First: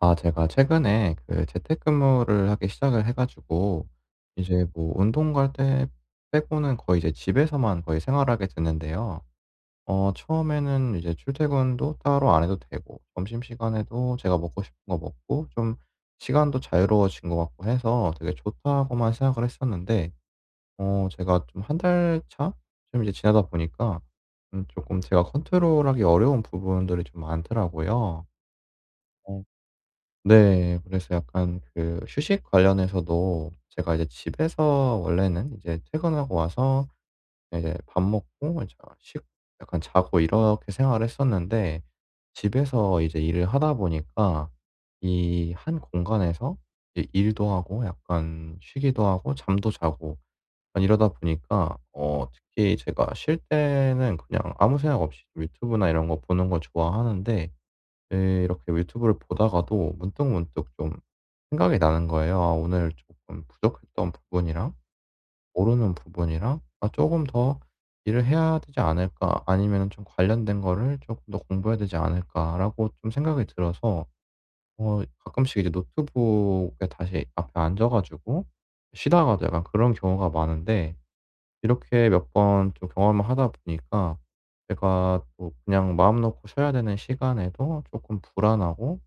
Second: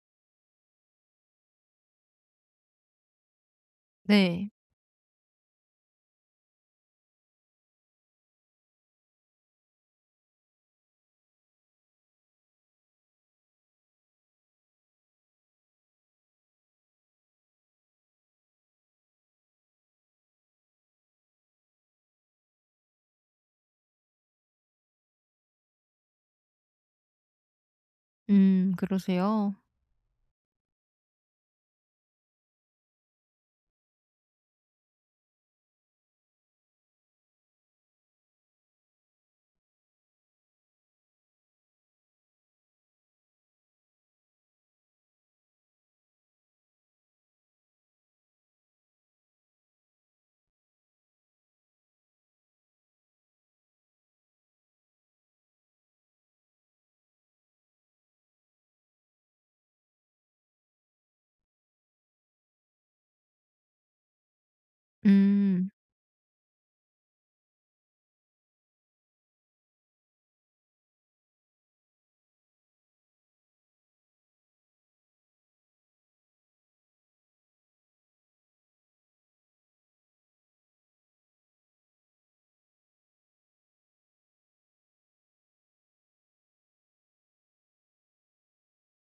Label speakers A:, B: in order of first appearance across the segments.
A: 아 제가 최근에 그 재택근무를 하기 시작을 해 가지고
B: 네.
A: 이제 뭐 운동 갈 때 빼고는 거의 이제 집에서만 거의 생활하게 됐는데요. 어 처음에는 이제 출퇴근도 따로 안 해도 되고 점심시간에도 제가 먹고 싶은 거 먹고 좀 시간도 자유로워진 것 같고 해서 되게 좋다고만 생각을 했었는데, 어 제가 좀 한 달 차 좀 이제 지나다 보니까 금 제가 컨트롤하기 어려운 부분들이 좀 많더라고요. 어,
B: 그러세요?
A: 네. 그래서 약간 그 휴식 관련해서도 제가 이제 집에서 원래는 이제 퇴근하고 와서 이제 밥 먹고 이제 쉬고 약간 자고 이렇게 생활을 했었는데, 집에서 이제 일을 하다 보니까 이 한 공간에서 이제 일도 하고 약간 쉬기도 하고 잠도 자고 약간 이러다 보니까, 어 특히 제가 쉴 때는 그냥 아무 생각 없이 유튜브나 이런 거 보는 거 좋아하는데 네 이렇게 유튜브를 보다가도 문득문득 좀 생각이 나는 거예요. '아 오늘 조금 부족했던 부분이랑
B: 음.
A: 모르는 부분이랑 아금더 일을 해야 되지 않을까? 아니면 좀 관련된 거를 조금 더 공부해야 되지 않을까?'라고 좀 생각이 들어서 어 가끔씩 이제 노트북에 다시 앞에 앉아 가지고 쉬다가도 약간 그런 경우가 많은데, 이렇게 몇 번 좀 경험을 하다 보니까 제가 또 그냥 마음 놓고 쉬어야 되는 시간에도 조금 불안하고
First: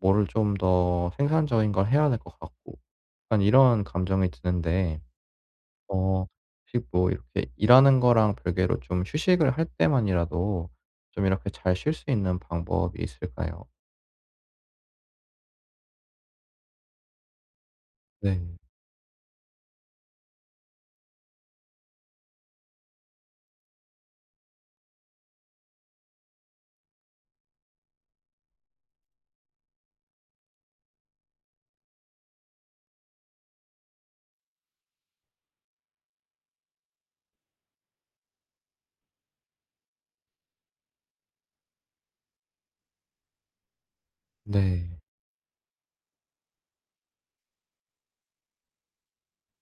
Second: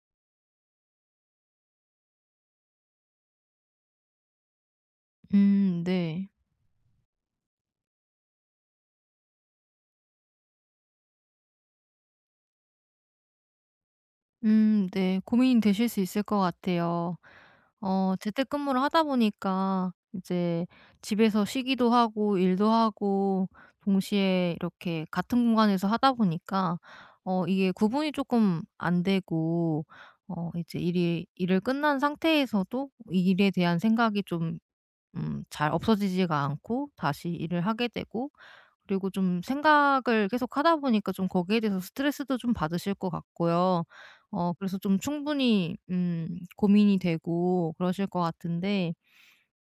A: 뭐를 좀 더 생산적인 걸 해야 될 것 같고 약간 이런 감정이 드는데, 어
B: 네.
A: 혹시 뭐 이렇게 일하는 거랑 별개로 좀 휴식을 할 때만이라도 좀 이렇게 잘 쉴 수 있는 방법이 있을까요?
B: 네. 고민이 되실 수 있을 것 같아요.
A: 네.
B: 재택근무를 하다 보니까 이제 집에서 쉬기도 하고 일도 하고 동시에 이렇게 같은 공간에서 하다 보니까 이게 구분이 조금 안 되고 이제 일이 일을 끝난 상태에서도 이 일에 대한 생각이 좀 잘 없어지지가 않고 다시 일을 하게 되고, 그리고 좀 생각을 계속하다 보니까 좀 거기에 대해서 스트레스도 좀 받으실 것 같고요. 그래서
A: 네.
B: 좀 충분히 고민이 되고 그러실 것 같은데,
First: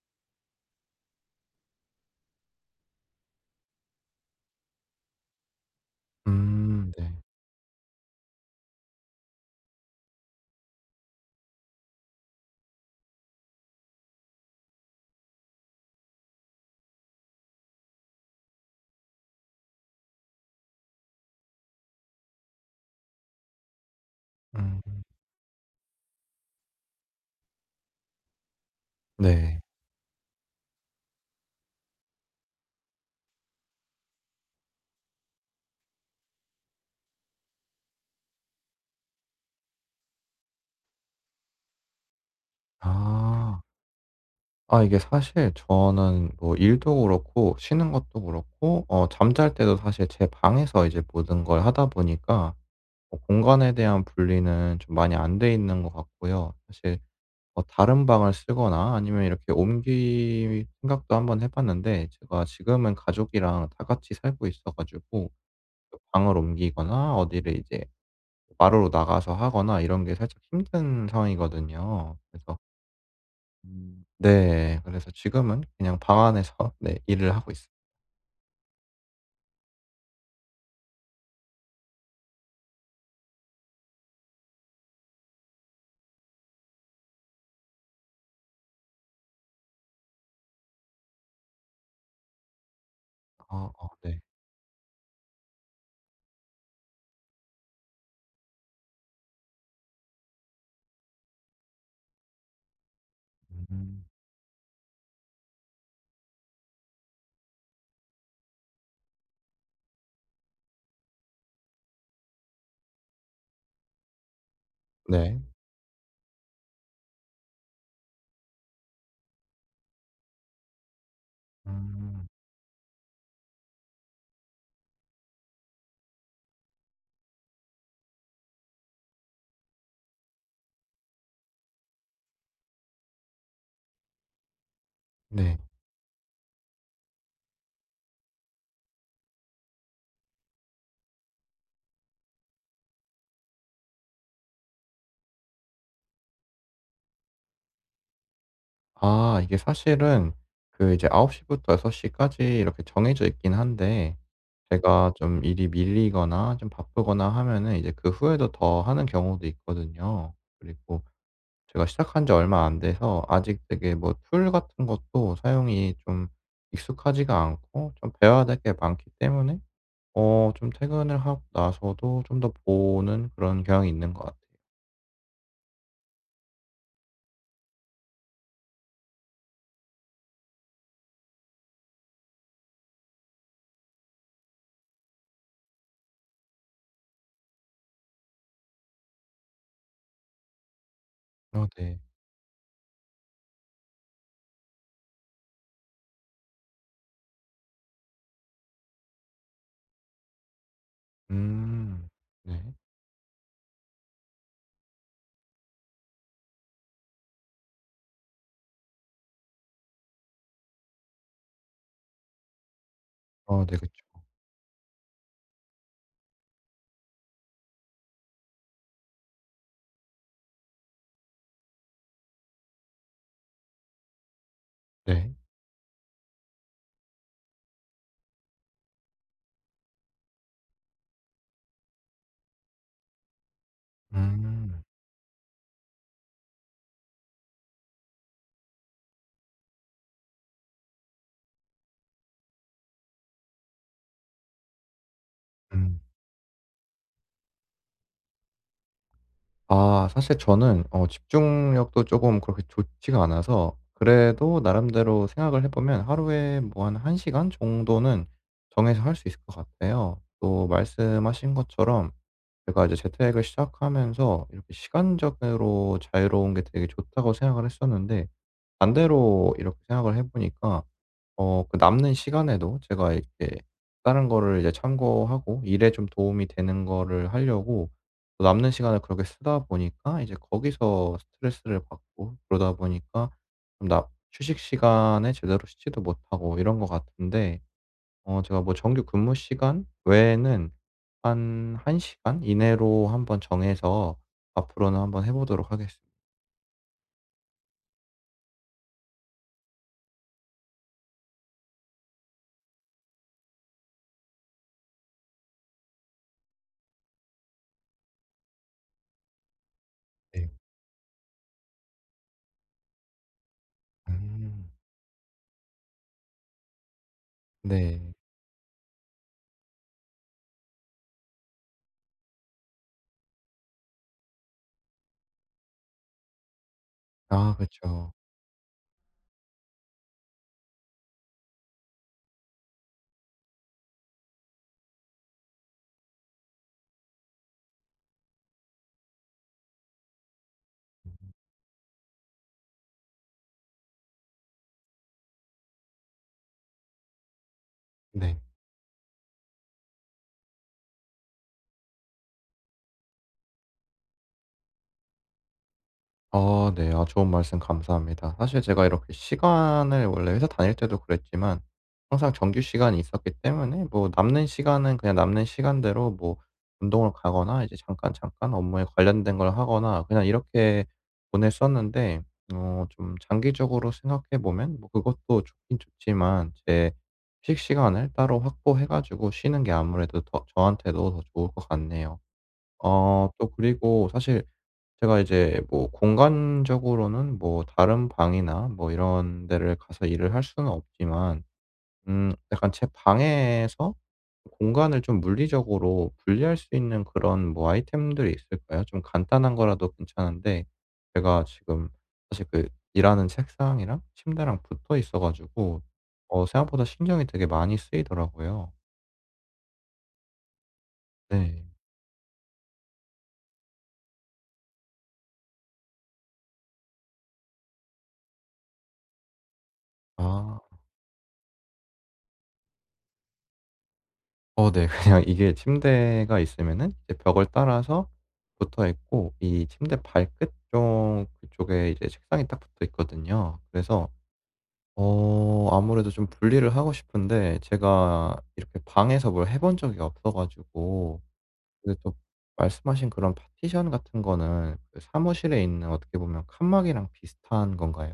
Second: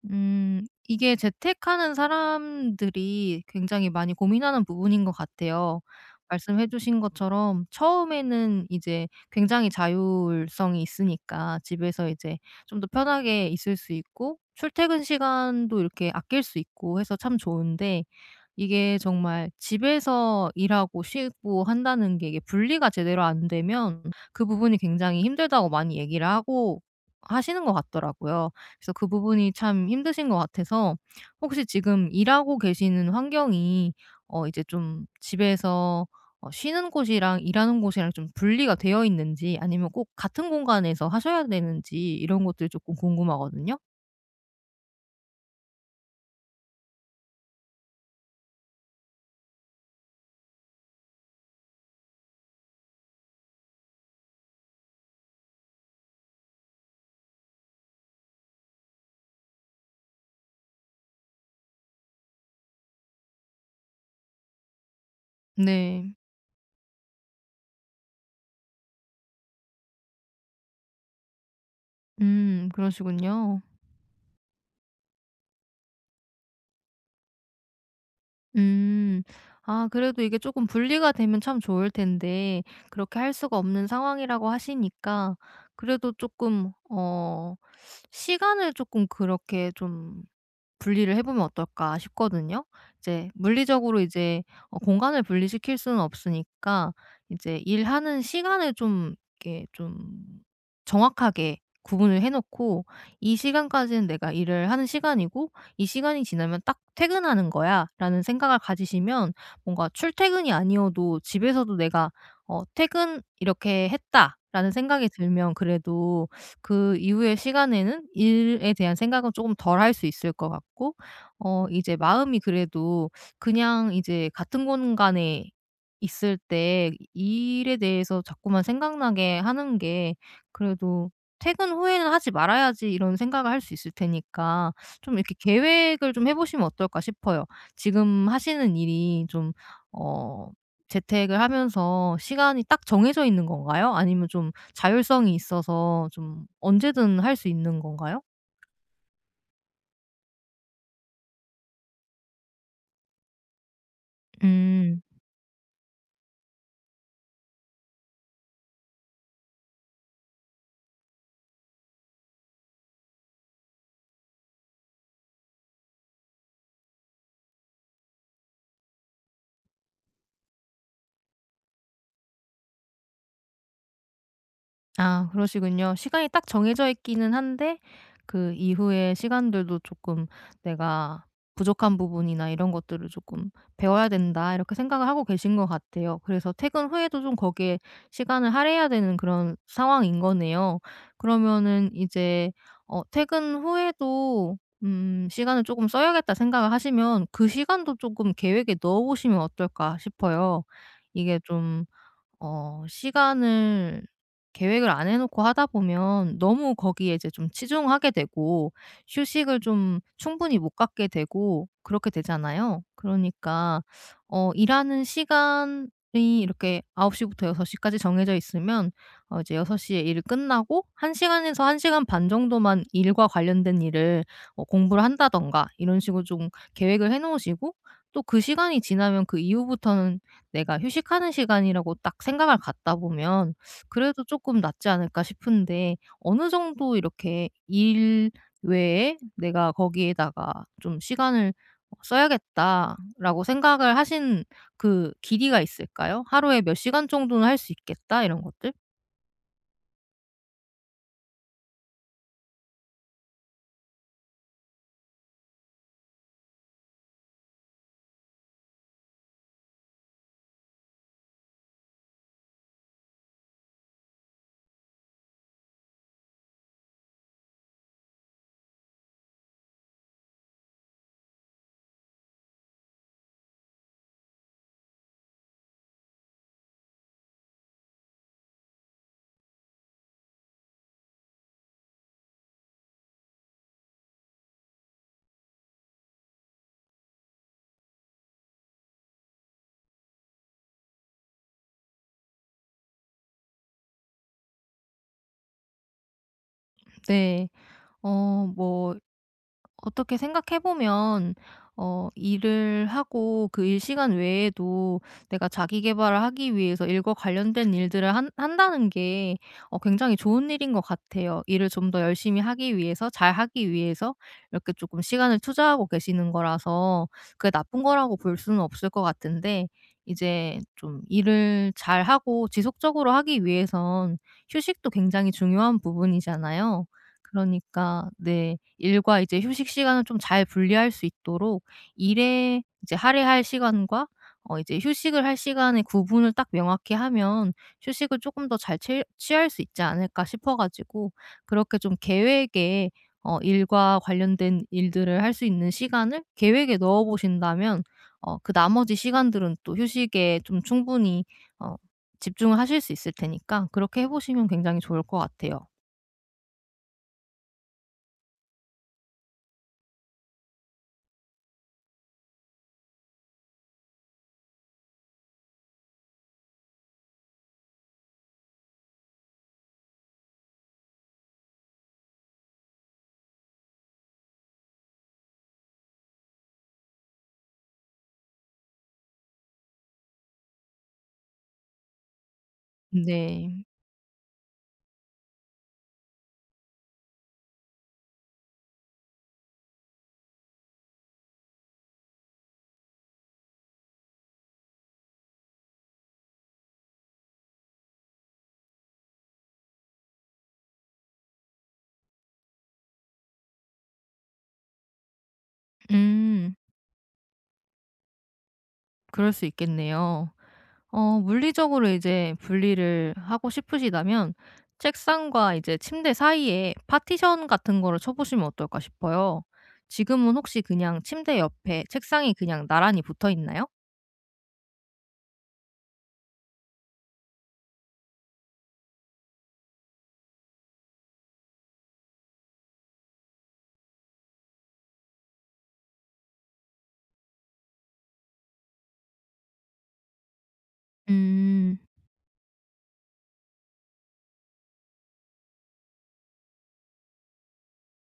B: 음 이게 재택하는 사람들이 굉장히 많이 고민하는 부분인 것 같아요. 말씀해 주신
A: 네.
B: 것처럼 처음에는 이제 굉장히 자율성이 있으니까 집에서 이제 좀 더 편하게 있을 수 있고 출퇴근 시간도 이렇게 아낄 수 있고 해서 참 좋은데, 이게 정말 집에서 일하고 쉬고 한다는 게 이게 분리가 제대로 안 되면 그 부분이
A: 음
B: 굉장히 힘들다고 많이 얘기를 하고 하시는 것 같더라고요. 그래서 그 부분이
A: 네.
B: 참 힘드신 것 같아서 혹시 지금 일하고 계시는 환경이, 이제 좀 집에서 쉬는 곳이랑 일하는 곳이랑 좀 분리가 되어 있는지 아니면 꼭 같은 공간에서 하셔야 되는지 이런 것들이 조금
A: 아.
B: 궁금하거든요.
A: 아 이게 사실 저는 뭐 일도 그렇고 쉬는 것도 그렇고 어 잠잘 때도 사실 제 방에서 이제 모든 걸 하다 보니까 어 공간에 대한 분리는 좀 많이 안 돼 있는 것 같고요. 사실 뭐 다른 방을 쓰거나 아니면 이렇게 옮길 생각도 한번 해 봤는데 제가 지금은 가족이랑 다 같이 살고 있어 가지고 그
B: 네.
A: 방을 옮기거나 어디를 이제 마루로 나가서 하거나 이런 게 살짝 힘든 상황이거든요. 그래서
B: 그러시군요.
A: 네. 그래서 지금은 그냥 방 안에서 네 일을 하고 있습니다.
B: 음. 아 그래도 이게 조금 분리가 되면 참 좋을 텐데 그렇게 할 수가 없는 상황이라고 하시니까, 그래도 조금 시간을 조금 그렇게 좀 분리를 해 보면 어떨까 싶거든요. 이제
A: 아 아
B: 물리적으로
A: 네.
B: 이제 공간을 분리시킬 수는 없으니까 이제 일하는 시간을 좀 이렇게 좀 정확하게 구분을 해 놓고, '이
A: 음.
B: 시간까지는 내가 일을 하는 시간이고 이 시간이 지나면 딱 퇴근하는 거야.'라는 생각을 가지시면, 뭔가 출퇴근이 아니어도 집에서도 '내가 퇴근 이렇게 했다.'라는 생각이
A: 네.
B: 들면, 그래도 그 이후의 시간에는 일에 대한 생각은 조금 덜 할 수 있을 것 같고, 이제
A: 음.
B: 마음이 그래도 그냥 이제 같은 공간에 있을 때 일에 대해서 자꾸만 생각나게 하는 게, 그래도 '퇴근 후에는 하지 말아야지.' 이런 생각을 할 수 있을 테니까 좀 이렇게
A: 네.
B: 계획을 좀 해 보시면 어떨까 싶어요. 지금 하시는 일이 좀 어 재택을 하면서 시간이 딱 정해져 있는 건가요? 아니면 좀 자율성이 있어서 좀 언제든 할 수 있는 건가요?
A: 아 이게 사실은 그 이제 9시 부터 6시 까지 이렇게 정해져 있긴 한데
B: 음.
A: 제가 좀 일이 밀리거나 좀 바쁘거나 하면은 이제 그 후에도 더 하는 경우도 있거든요. 그리고 제가 시작한 지 얼마 안 돼서 아직 되게 뭐 툴 같은 것도 사용이 좀 익숙하지가 않고 좀 배워야 될 게 많기 때문에 어 좀 퇴근을 하고 나서도 좀 더 보는 그런 경향이 있는 것 같아요.
B: 아 그러시군요. 시간이 딱 정해져 있기는 한데 그 이후의 시간들도 조금 '내가 부족한 부분이나 이런 것들을 조금 배워야 된다.' 이렇게 생각을 하고 계신 것 같아요. 그래서 퇴근 후에도 좀 거기에 시간을 할애해야 되는 그런 상황인 거네요.
A: 어
B: 그러면은
A: 네.
B: 이제 퇴근 후에도 '시간을 조금 써야겠다.' 생각을 하시면 그 시간도 조금 계획에 넣어 보시면 어떨까 싶어요. 이게 좀
A: 음. 네.
B: 시간을 계획을 안 해 놓고 하다 보면 너무 거기에 이제 좀 치중하게 되고 휴식을 좀 충분히 못 갖게 되고 그렇게 되잖아요.
A: 어네
B: 그러니까
A: 그쵸.
B: 일하는 시간이 이렇게 9시 부터 6시 까지 정해져 있으면 이제 6시에 일을 끝나고 1시간 시간에서 1시간 시간 반 정도만 일과 관련된 일을 공부를
A: 네.
B: 한다든가 이런 식으로 좀 계획을 해 놓으시고, 또 그 시간이 지나면 그 이후부터는 내가 휴식하는 시간이라고 딱 생각을 갖다 보면 그래도 조금
A: 음.
B: 낫지 않을까 싶은데, 어느 정도 이렇게 일 외에 내가 거기에다가 좀 '시간을 써야겠다.'라고 생각을 하신 그 길이가
A: 음.
B: 있을까요? '하루에 몇 시간 정도는 할 수 있겠다.' 이런 것들?
A: 아 사실 저는 어 집중력도 쪼금 그렇게 좋지가 않아서 그래도 나름대로 생각을 해 보면 하루에 뭐 한 1 시간 정도는 정해서 할 수 있을 것 같아요. 또 말씀하신 것처럼 제가 이제 재택을 시작하면서 이렇게 시간적으로 자유로운 게 되게 좋다고 생각을 했었는데, 반대로 이렇게 생각을 해 보니까 어 그 남는 시간에도 제가 이렇게 다른 거를 이제 참고하고 일에 좀 도움이 되는 거를 하려고 또 남는 시간을 그렇게 쓰다 보니까 이제 거기서 스트레스를 받고, 그러다 보니까 좀 나 휴식 시간에 제대로 쉬지도 못하고 이런 것 같은데, 어 제가 뭐 정규 근무 시간 외에는 한 1 시간 이내로 한번 정해서 앞으로는 한번 해 보도록 하겠습니다.
B: 네. 어뭐 어떻게 생각해 보면 일을 하고 그 일 시간 외에도 내가 자기 개발을 하기 위해서 일과 관련된 일들을 한 한다는 게 굉장히 좋은
A: 네.
B: 일인 것 같아요. 일을 좀 더 열심히 하기 위해서 잘하기 위해서
A: 음.
B: 이렇게 조금 시간을 투자하고 계시는 거라서 그게 나쁜
A: 네.
B: 거라고 볼 수는 없을 것 같은데, 이제 좀 일을 잘하고 지속적으로 하기 위해선 휴식도 굉장히 중요한 부분이잖아요.
A: 아그
B: 그러니까
A: 죠
B: 네, 일과 이제 휴식 시간을 좀 잘 분리할 수 있도록 일에 이제 할애할 시간과 이제 휴식을 할 시간의 구분을 딱 명확히 하면 휴식을 조금 더 잘 취 취할 수 있지 않을까 싶어 가지고, 그렇게 좀 계획에 일과 관련된 일들을 할 수 있는 시간을 계획에 넣어 보신다면
A: 네.
B: 그 나머지 시간들은 또 휴식에 좀 충분히 어 집중을 하실 수 있을 테니까 그렇게 해 보시면 굉장히 좋을 것 같아요.
A: 어, 네. 아 좋은 말씀 감사합니다. 사실 제가 이렇게 시간을 원래 회사 다닐 때도 그랬지만 항상 정규 시간이 있었기 때문에 뭐 남는 시간은 그냥 남는 시간대로 뭐 운동을 가거나 이제 잠깐 업무에 관련된 걸 하거나 그냥 이렇게 보냈었는데, 어 좀 장기적으로 생각해 보면 뭐 그것도 좋긴 좋지만 제 휴식 시간을 따로 확보해 가지고 쉬는 게 아무래도 더 저한테도 더 좋을 것 같네요. 어 또
B: 네.
A: 그리고 사실 제가 이제 뭐 공간적으로는 뭐 다른 방이나 뭐 이런 데를 가서 일을 할 수는 없지만 약간 제 방에서 공간을 좀 물리적으로 분리할 수 있는 그런 뭐 아이템들이 있을까요? 좀 간단한 거라도 괜찮은데, 제가 지금 사실 그 일하는 책상이랑 침대랑 붙어 있어 가지고 어
B: 음.
A: 생각보다 신경이 되게 많이 쓰이더라고요.
B: 그럴 수 있겠네요.
A: 네.
B: 물리적으로 이제 분리를 하고 싶으시다면 책상과 이제 침대 사이에 파티션 같은 거를 쳐 보시면 어떨까 싶어요. 지금은
A: 아.
B: 혹시 그냥 침대 옆에 책상이 그냥 나란히 붙어 있나요?
A: 어 네. 그냥 이게 침대가 있으면은 이제 벽을 따라서 붙어 있고 이 침대 발끝 쪽 그쪽에 이제 책상이 딱 붙어 있거든요. 그래서 어 아무래도 좀 분리를 하고 싶은데 제가 이렇게 방에서 뭘 해본 적이 없어 가지고.
B: 음.
A: 근데 또 말씀하신 그런 파티션 같은 거는 그 사무실에 있는 어떻게 보면 칸막이랑 비슷한 건가요?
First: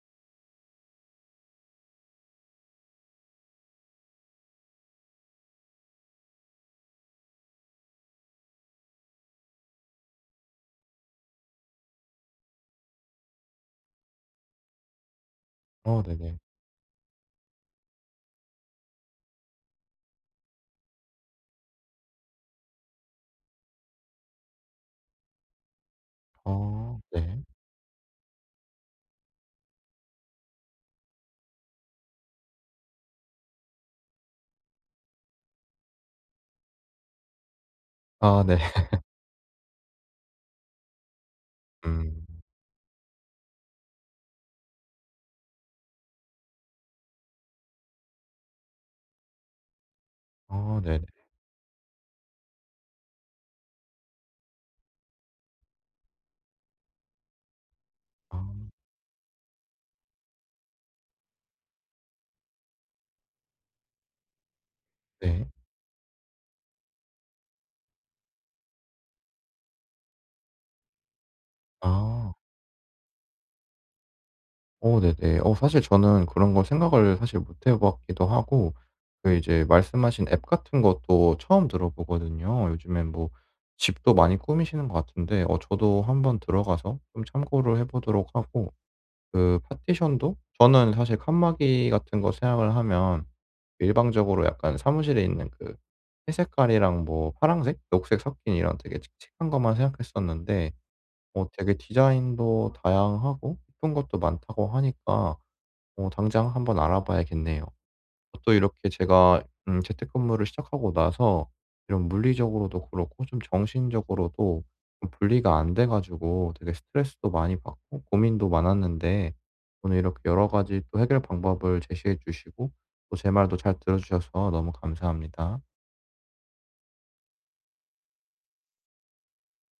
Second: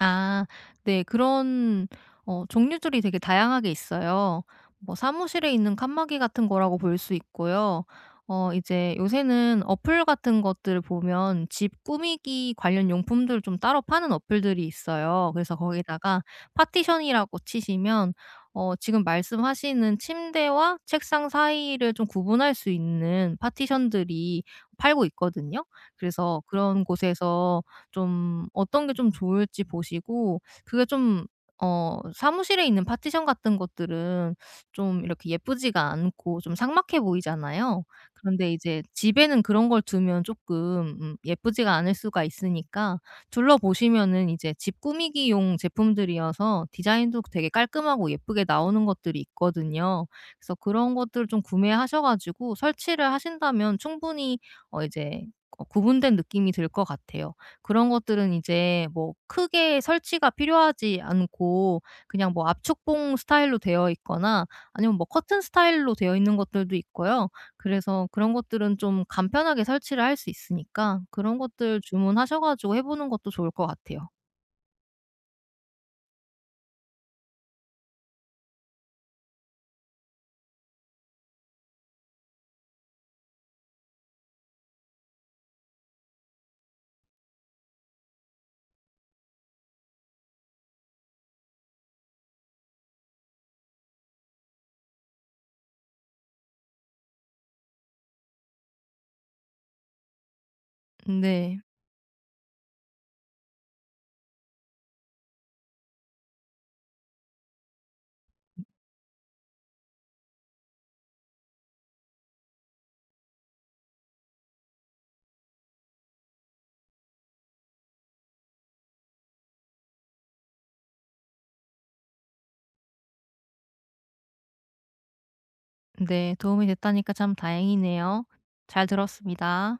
B: 아 네. 그런 종류들이 되게 다양하게 있어요. 뭐 사무실에 있는 칸막이 같은 거라고 볼 수 있고요. 이제 요새는 어플 같은 것들 보면 집 꾸미기 관련 용품들 좀 따로 파는 어플들이 있어요. 그래서
A: 어
B: 거기다가
A: 네네.
B: 파티션이라고 치시면 지금 말씀하시는 침대와 책상 사이를 좀 구분할 수 있는 파티션들이 팔고 있거든요. 그래서 그런
A: 어 네.
B: 곳에서 좀 어떤 게 좀 좋을지 보시고, 그게 좀 사무실에 있는 파티션 같은 것들은 좀 이렇게 예쁘지가 않고 좀 삭막해 보이잖아요.
A: 아
B: 그런데
A: 네.
B: 이제 집에는 그런 걸 두면 조금 예쁘지가 않을 수가
A: 음.
B: 있으니까 둘러보시면은 이제 집 꾸미기용 제품들이어서 디자인도 되게 깔끔하고 예쁘게 나오는 것들이 있거든요. 그래서
A: 아
B: 그런
A: 네네.
B: 것들을 좀 구매하셔 가지고 설치를 하신다면 충분히 이제 구분된 느낌이 들 것 같아요. 그런 것들은
A: 아
B: 이제 뭐 크게 설치가 필요하지 않고 그냥 뭐 압축봉 스타일로 되어 있거나 아니면 뭐 커튼
A: 네.
B: 스타일로 되어 있는 것들도 있고요. 그래서 그런 것들은 좀 간편하게 설치를 할 수 있으니까 그런 것들
A: 아.
B: 주문하셔 가지고 해 보는 것도 좋을 것 같아요.
A: 어 네네. 어 사실 저는 그런 거 생각을 사실 못 해 봤기도 하고 그 이제 말씀하신 앱 같은 것도 처음 들어보거든요. 요즘엔 뭐 집도 많이 꾸미시는 것 같은데 어 저도 한번 들어가서 좀 참고를 해 보도록 하고 그 파티션도 저는 사실 칸막이 같은 거 생각을 하면 일방적으로 약간 사무실에 있는 그 회색깔이랑 뭐 파랑색, 녹색 섞인 이런 되게 칙칙한 것만 생각했었는데, 어
B: 네.
A: 되게 디자인도 다양하고 예쁜 것도 많다고 하니까 어 당장 한번 알아봐야겠네요. 또 이렇게 제가 재택근무를 시작하고 나서 이런 물리적으로도 그렇고 좀 정신적으로도 좀 분리가 안 돼 가지고 되게 스트레스도 많이 받고 고민도 많았는데 오늘 이렇게 여러 가지 또 해결 방법을 제시해 주시고 또 제 말도 잘 들어 주셔서 너무 감사합니다.
B: 네, 도움이 됐다니까 참 다행이네요. 잘 들었습니다.